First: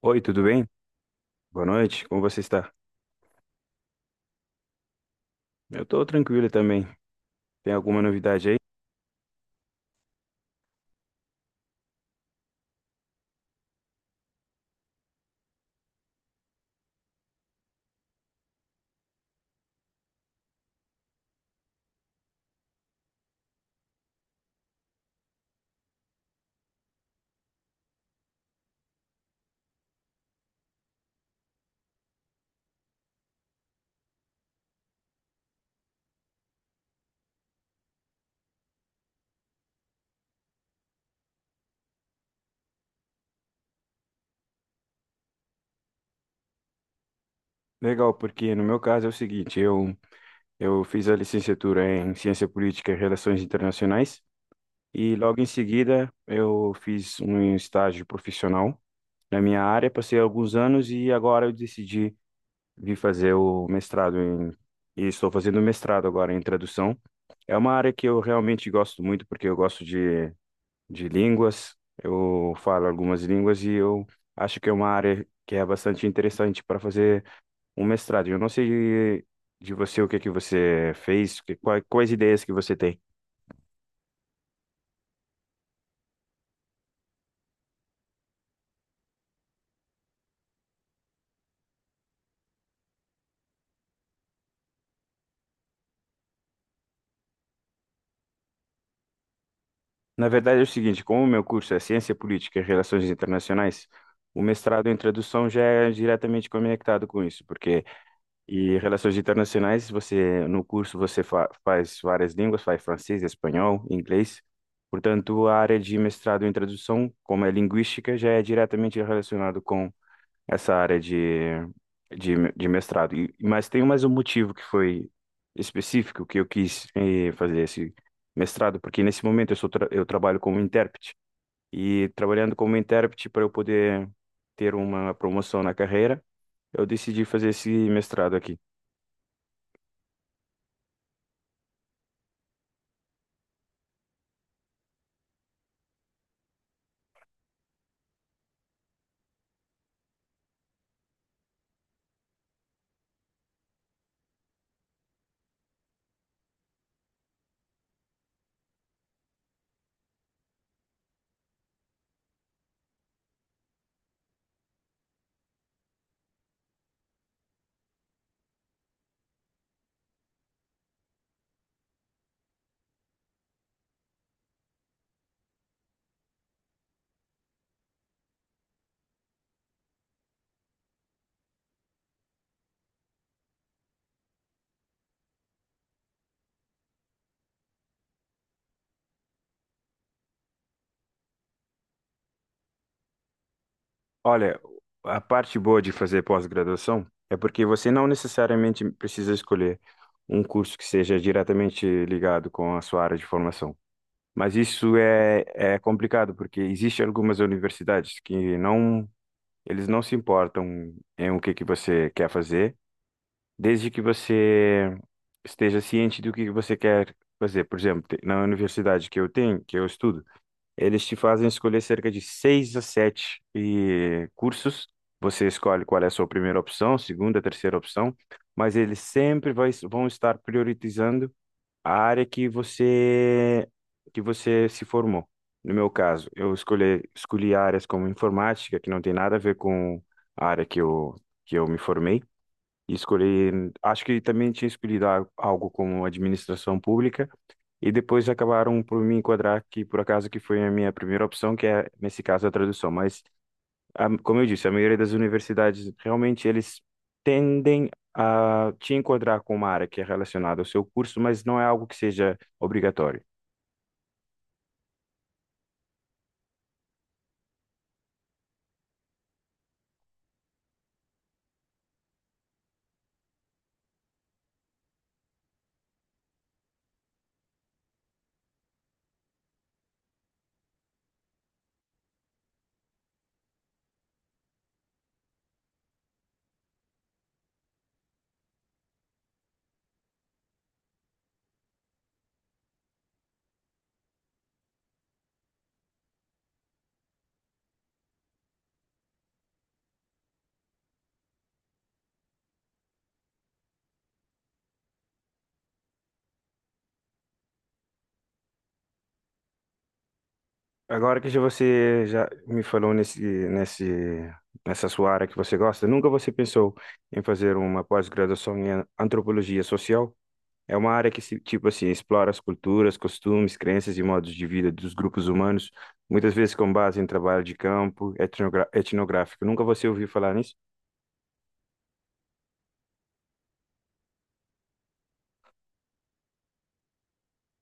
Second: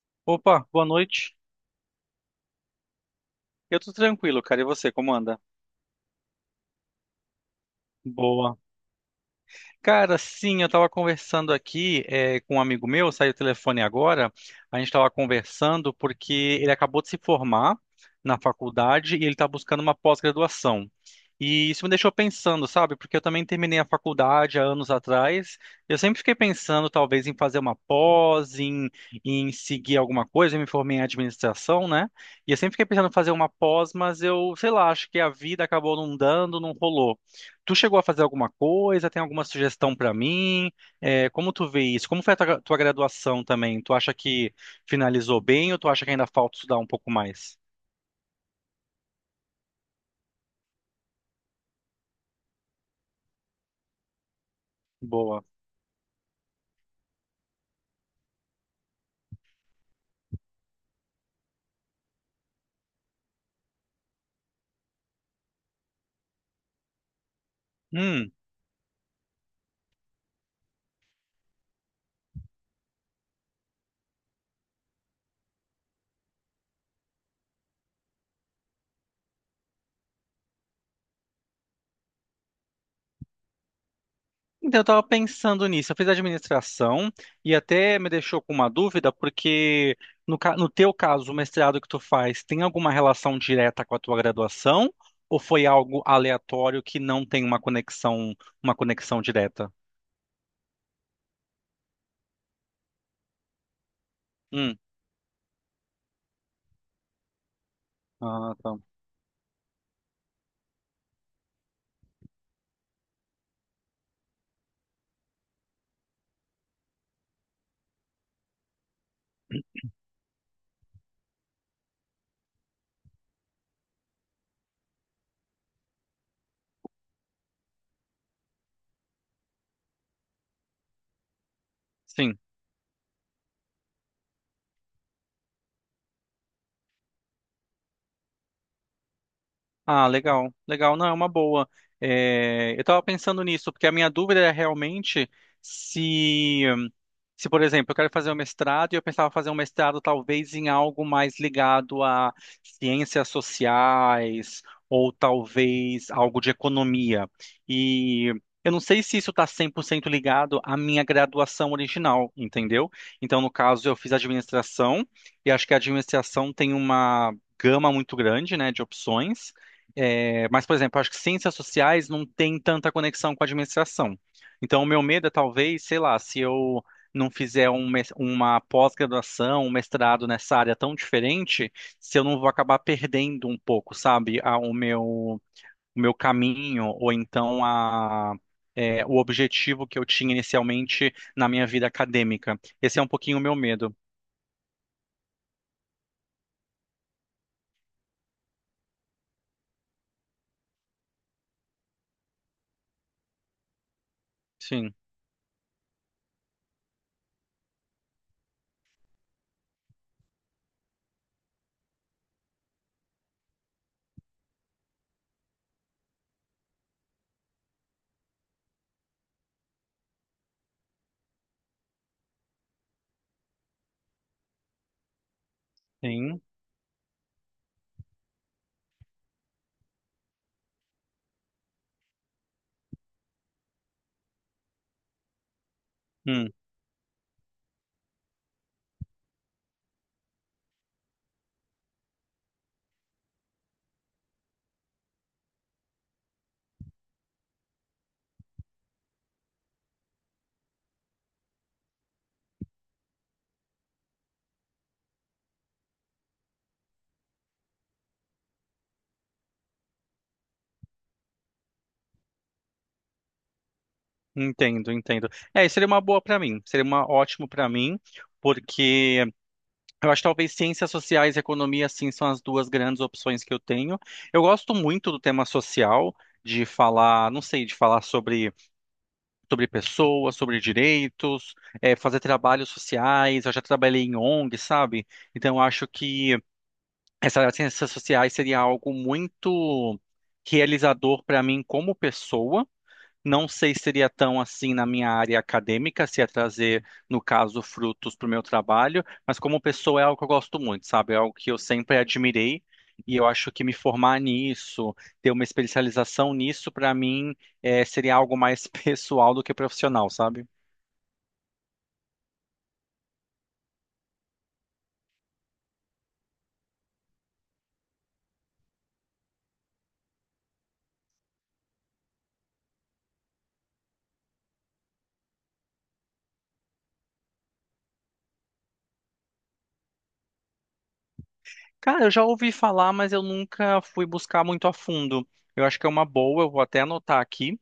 Oi, tudo bem? Opa, boa noite. Boa noite, como você está? Eu tô tranquilo, cara. E você, como anda? Eu estou tranquilo também. Tem alguma novidade aí? Boa. Cara, sim, eu estava conversando aqui com um amigo meu, saiu o telefone agora. A gente estava conversando porque ele acabou de se formar na faculdade e ele está buscando uma pós-graduação. E isso me deixou pensando, sabe? Porque eu também terminei a faculdade há anos atrás. Eu sempre fiquei pensando, talvez, em fazer uma pós, em seguir alguma coisa. Eu me formei em administração, né? E eu sempre fiquei pensando em fazer uma pós, mas eu, sei lá, acho que a vida acabou não dando, não rolou. Tu chegou a fazer alguma coisa? Tem alguma sugestão para mim? É, como tu vê isso? Como foi a tua graduação também? Tu acha que finalizou bem ou tu acha que ainda falta estudar um pouco mais? Legal, porque no meu caso é o seguinte, eu fiz a licenciatura em Ciência Política e Relações Internacionais e logo Boa. em seguida eu fiz um estágio profissional na minha área, passei alguns anos e agora eu decidi vir fazer o e estou fazendo mestrado agora em tradução. É uma área que eu Hum. realmente gosto muito porque eu gosto de línguas. Eu falo algumas línguas e eu acho que é uma área que é bastante interessante para fazer um mestrado. Eu não sei de você o que você fez, quais ideias que você tem. Então, eu tava pensando nisso. Eu fiz administração e até me deixou com uma dúvida, porque no teu caso, o mestrado que tu faz tem alguma relação direta com a tua graduação ou foi algo aleatório que não tem uma conexão direta? Na verdade é o seguinte, como o meu curso é Ciência Política e Relações Internacionais, o Hum. mestrado em tradução já é diretamente conectado com isso, porque Ah, e tá. relações internacionais, você no curso você fa faz várias línguas, faz francês, espanhol, inglês. Portanto, a área de mestrado em tradução, como é linguística, já é diretamente relacionado com essa área de de mestrado. E mas tem mais um motivo que foi específico que eu quis fazer esse mestrado, porque nesse momento eu sou tra eu trabalho como intérprete e Sim. trabalhando como intérprete para eu poder ter uma promoção na carreira, eu decidi fazer esse mestrado aqui. Ah, legal, legal. Não, é uma boa. É, eu estava pensando nisso, porque a minha dúvida é realmente se se, por exemplo, eu quero fazer um mestrado e eu pensava fazer um mestrado talvez em algo mais ligado a ciências sociais ou talvez algo de economia. E eu não sei se isso está 100% ligado à minha graduação original, entendeu? Então, no caso, eu fiz administração e acho que a administração tem uma gama muito grande, né, de opções. É, mas, por exemplo, acho que ciências sociais não tem tanta conexão com a administração. Então, o meu medo é talvez, sei lá, se eu não fizer uma pós-graduação, um mestrado nessa área tão diferente, se eu não vou acabar perdendo um pouco, sabe, o meu caminho, ou então o objetivo que eu tinha inicialmente na minha vida acadêmica. Esse é um pouquinho o meu medo. Olha, a parte boa de fazer pós-graduação é porque você não necessariamente precisa escolher um curso que seja diretamente ligado com a sua área de formação. Mas Sim, é complicado, porque existem algumas universidades que não, eles não se importam em o que você quer fazer, desde que você esteja ciente do que você quer fazer. Por exemplo, na universidade que eu tenho, que eu estudo, eles te fazem escolher cerca de seis a sete cursos. Você escolhe qual é a sua sim. primeira opção, segunda, terceira opção, mas eles sempre vão estar priorizando a área que você se formou. No meu caso, Hum, escolhi áreas como informática, que não tem nada a ver com a área que que eu me formei. E escolhi, acho que também tinha escolhido algo como administração pública, e depois acabaram por me enquadrar que, por acaso, que foi a minha primeira opção, que é, nesse caso, a tradução. Mas, a, como eu disse, a maioria das universidades, realmente, eles tendem a te enquadrar com uma área que é relacionada ao seu curso, mas não é algo que seja obrigatório. entendo, entendo. É, isso seria uma boa para mim, seria uma ótimo para mim, porque eu acho que talvez ciências sociais e economia, assim, são as duas grandes opções que eu tenho. Eu gosto muito do tema social, de falar, não sei, de falar sobre pessoas, sobre direitos, fazer trabalhos sociais. Eu já trabalhei em ONG, sabe? Então, eu acho que essa área de ciências sociais seria algo muito realizador para mim como pessoa. Não sei se seria tão assim na minha área acadêmica, se ia trazer, no caso, frutos para o meu trabalho, mas como pessoa é algo que eu gosto muito, sabe? É algo que eu sempre admirei e eu acho que me formar nisso, ter uma especialização nisso, para mim, seria algo mais pessoal do que profissional, sabe? Agora que já você já me falou nessa sua área que você gosta, nunca você pensou em fazer uma pós-graduação em antropologia social? É uma área que, tipo assim, explora as culturas, costumes, crenças e modos de vida dos grupos humanos, muitas vezes com base em trabalho de campo, etnográfico. Nunca você ouviu falar nisso? Cara, eu já ouvi falar, mas eu nunca fui buscar muito a fundo. Eu acho que é uma boa, eu vou até anotar aqui.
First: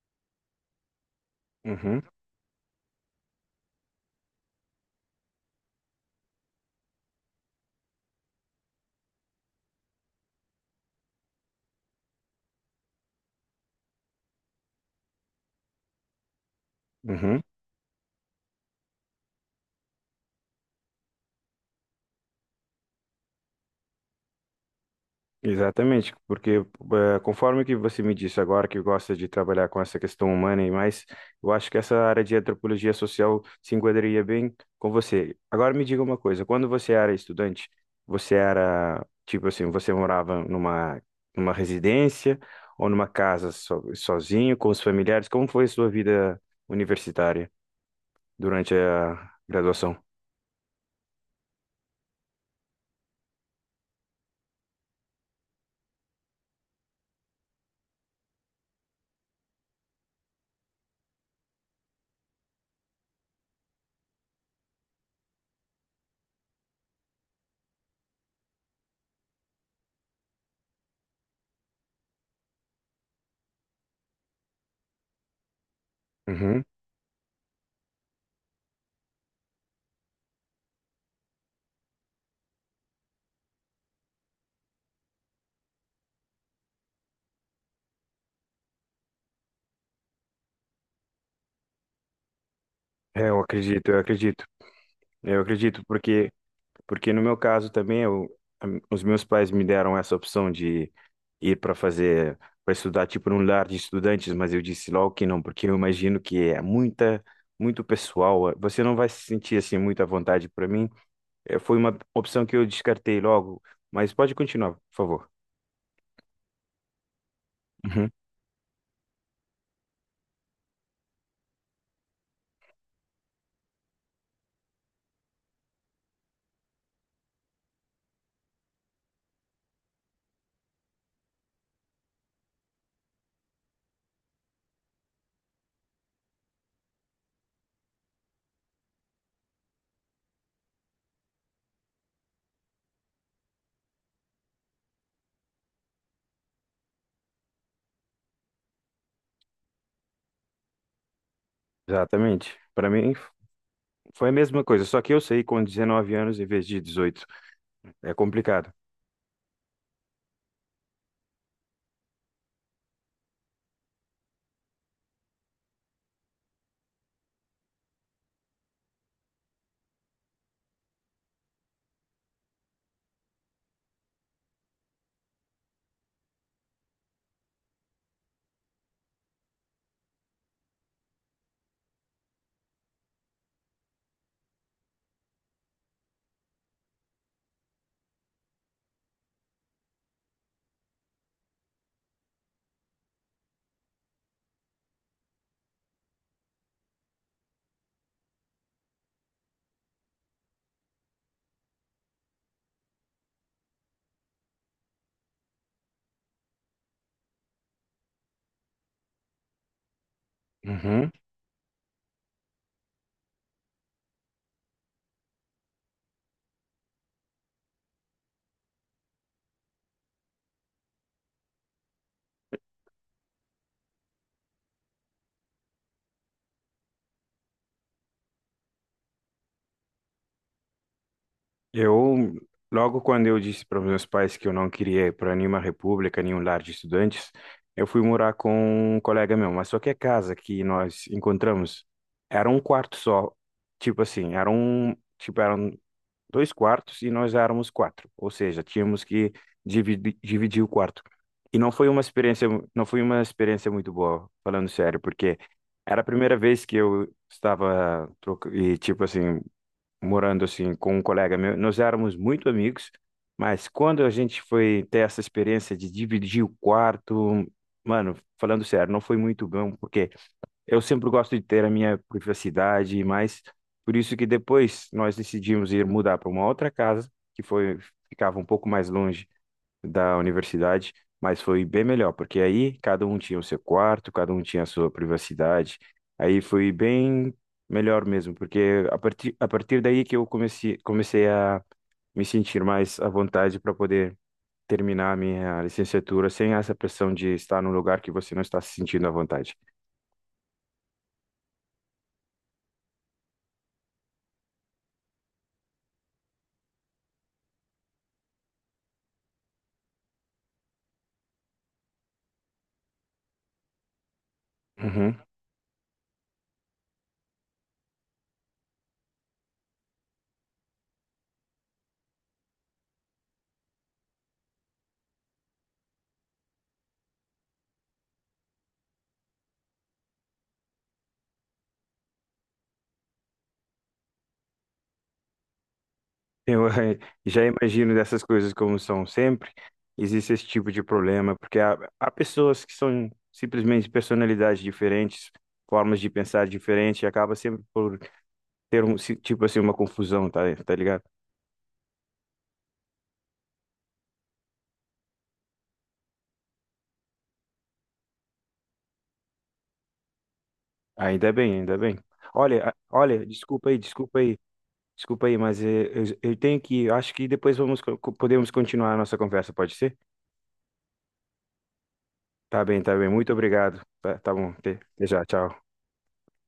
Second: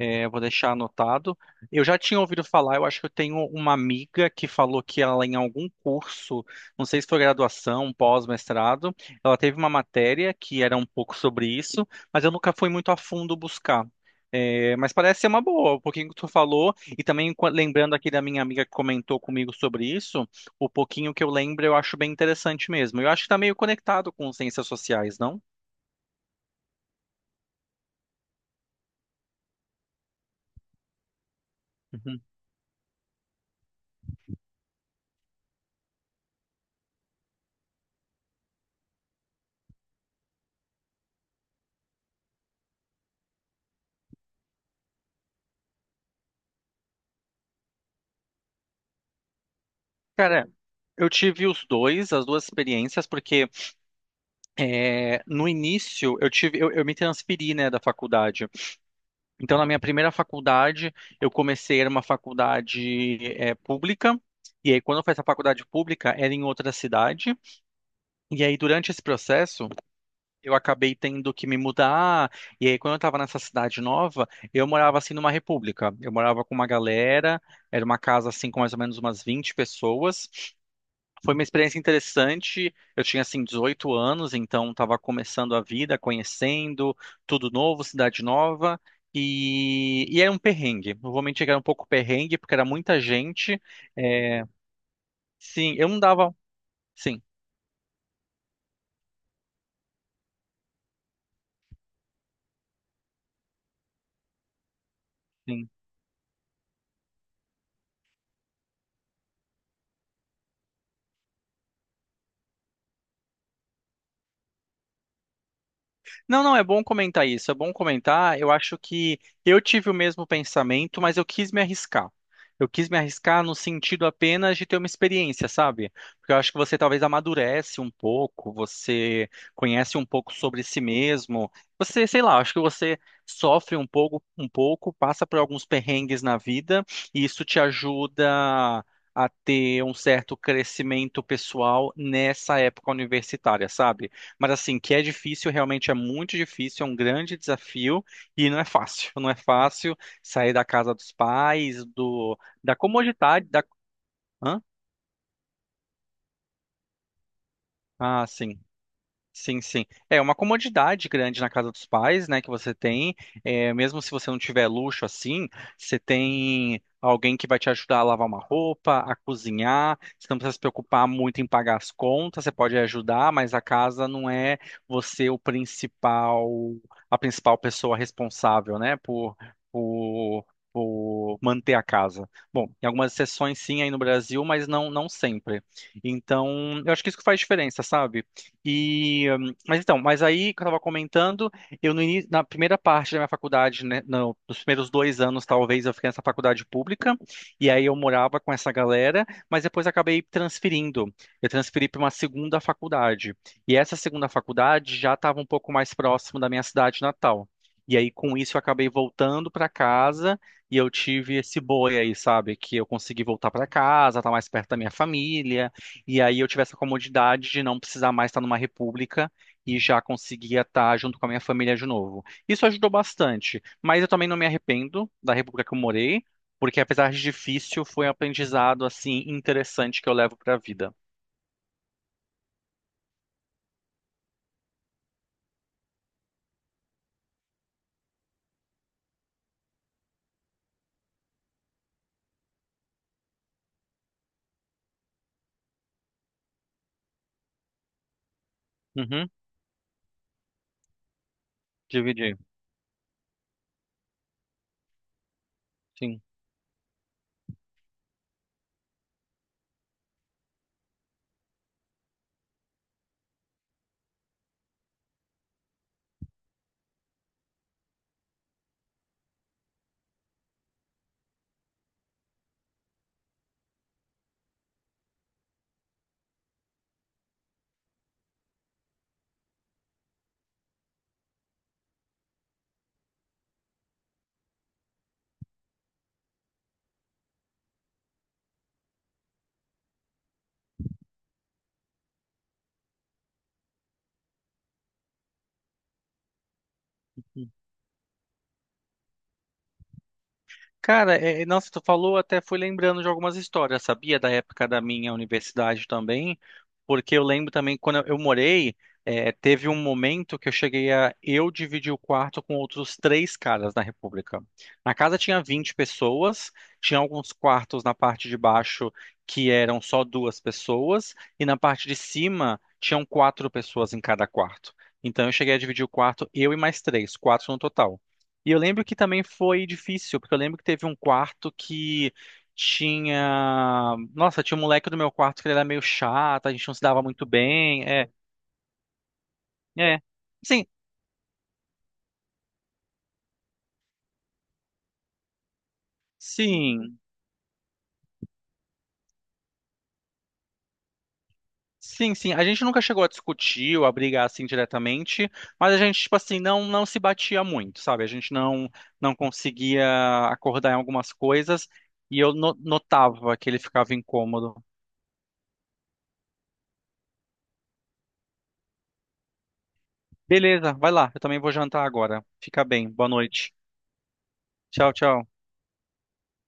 Eu vou deixar anotado. Eu já Uhum, tinha ouvido falar, eu acho que eu tenho uma amiga que falou que ela, em algum curso, não sei se foi graduação, pós-mestrado, ela teve uma matéria que era um pouco sobre isso, mas eu nunca fui muito a fundo buscar. É, mas parece ser uma boa, o pouquinho que tu falou, e também uhum. Lembrando aqui da minha amiga que comentou comigo sobre isso, o pouquinho que eu lembro eu acho bem interessante mesmo. Eu acho que tá meio conectado com ciências sociais, não? Exatamente, porque conforme que você me disse agora que gosta de trabalhar com essa questão humana e mais, eu acho que essa Uhum. área de antropologia social se enquadraria bem com você. Agora me diga uma coisa, quando você era estudante, você era, tipo assim, você morava numa residência ou numa casa sozinho, com os familiares? Como foi a sua vida universitária durante a graduação? Cara, eu tive os dois, as duas experiências, porque no início, eu me transferi, né, da faculdade. Então, na minha primeira faculdade, eu comecei era uma faculdade pública. E aí, quando eu fiz a faculdade pública, era em outra cidade. E aí, durante esse processo, eu acabei tendo que me mudar. E aí, quando eu estava nessa cidade nova, eu morava assim numa república. Eu morava com Uhum. uma galera. Era uma casa assim com mais ou menos umas 20 pessoas. Foi uma experiência interessante. Eu tinha assim 18 anos, então estava começando a vida, conhecendo tudo novo, cidade nova. E era um perrengue. Não era um pouco perrengue, porque era muita É, eu gente. acredito, eu acredito. É, Eu sim, acredito, eu não porque dava. porque no Sim, meu caso também, os meus pais me deram essa opção de ir para fazer, para estudar tipo num lar de estudantes, mas eu disse logo que não, porque sim. eu imagino que é muito pessoal. Você não vai se sentir assim muito à vontade para mim. Foi uma opção que eu descartei logo, mas pode continuar, por favor. Não, não, é bom comentar isso, é bom Uhum. comentar. Eu acho que eu tive o mesmo pensamento, mas eu quis me arriscar. Eu quis me arriscar no sentido apenas de ter uma experiência, sabe? Porque eu acho que você talvez amadurece um pouco, você conhece um pouco sobre si mesmo. Você, sei lá, acho que você sofre um pouco, passa por alguns perrengues na vida, e isso te ajuda a ter um certo crescimento pessoal nessa época universitária, sabe? Mas assim, que é difícil, realmente é muito difícil, é um grande desafio e não é fácil. Não é fácil sair da casa dos pais, do Exatamente. da Para comodidade. foi a Hã? mesma coisa, só que eu saí com 19 anos em vez de 18. É Ah, sim. complicado. Sim, sim. É uma comodidade grande na casa dos pais, né, que você tem. É, mesmo se você não tiver luxo assim, você tem alguém que vai te ajudar a lavar uma roupa, a cozinhar. Você não precisa se preocupar muito em pagar as contas, você pode ajudar, mas a casa não é você o principal, a principal pessoa responsável, né, por por manter a casa. Bom, em algumas exceções sim aí no Brasil, mas não sempre. Então, eu acho que isso que faz diferença, sabe? E, mas então, mas aí que eu estava comentando, eu no início, na primeira parte da minha faculdade, né, não, nos primeiros 2 anos talvez eu fiquei nessa faculdade pública e aí eu morava com essa galera, mas depois acabei transferindo. Eu transferi para uma segunda faculdade e essa segunda faculdade já estava um pouco mais próximo da minha cidade natal. E aí com isso eu acabei voltando para casa e eu Uhum. tive esse boi aí, sabe, que eu consegui voltar para casa, tá mais perto da minha família. E aí eu tive essa comodidade de não precisar mais estar numa república e já conseguia estar junto com a minha família de novo. Isso ajudou bastante, mas eu também não me arrependo da república que eu morei, porque apesar de difícil, foi um aprendizado assim interessante que eu levo para a vida. Eu, logo quando eu disse para os meus pais que eu não queria ir para nenhuma república, nenhum lar de estudantes, eu fui morar com um colega meu, mas só que a casa que nós encontramos era um quarto só, tipo assim, era um, tipo, eram dois quartos e nós éramos quatro, ou seja, tínhamos Uhum, que dividir o quarto. E não foi uma dividir, não foi uma experiência muito boa, falando sério, porque era a sim. primeira vez que eu estava e tipo assim morando assim com um colega meu, nós éramos muito amigos, mas quando a gente foi ter essa experiência de dividir o quarto, mano, falando sério, não foi muito bom, porque eu sempre gosto de ter a minha privacidade, mas por isso que depois nós decidimos ir mudar para uma outra casa, que foi ficava um pouco mais longe da universidade, mas foi bem melhor, porque aí cada um tinha o seu quarto, cada um tinha a sua privacidade. Aí foi bem melhor mesmo, porque a partir daí que comecei a me sentir mais à vontade para poder terminar a minha licenciatura sem essa pressão de estar num lugar que você não está se sentindo à vontade. Cara, nossa, tu falou, até fui lembrando de algumas histórias, sabia? Da época da minha universidade também, porque eu lembro também quando eu morei, teve um momento que eu cheguei a eu dividir o quarto com outros três caras na República. Na Uhum. casa tinha 20 pessoas, tinha alguns quartos na parte de baixo que eram só duas pessoas, e na parte de cima tinham quatro pessoas em cada quarto. Então eu cheguei a dividir o quarto, eu e mais três, quatro no total. E eu lembro que também foi difícil, porque eu lembro que teve um quarto que tinha. Nossa, tinha um moleque do meu quarto que ele era meio chato, a Eu gente não se dava muito já bem. imagino É, dessas coisas como são sempre. é. Existe esse Sim, tipo de problema, porque há pessoas que são simplesmente personalidades diferentes, formas de pensar sim. diferentes, e acaba sempre por ter um tipo assim uma confusão, tá ligado? Sim, sim. A gente nunca chegou a discutir ou a brigar assim diretamente, mas a gente, tipo assim, não se batia muito, sabe? A gente não conseguia acordar em algumas Ainda bem, coisas ainda bem. e eu Olha, olha, notava que ele ficava incômodo. desculpa aí, mas eu tenho que, acho que depois vamos podemos continuar a nossa conversa, pode ser? Beleza, vai lá, eu também vou jantar agora. Tá Fica bem, bem, tá boa bem. Muito noite. obrigado. Tá, tá bom. Tchau, Até já, tchau. tchau.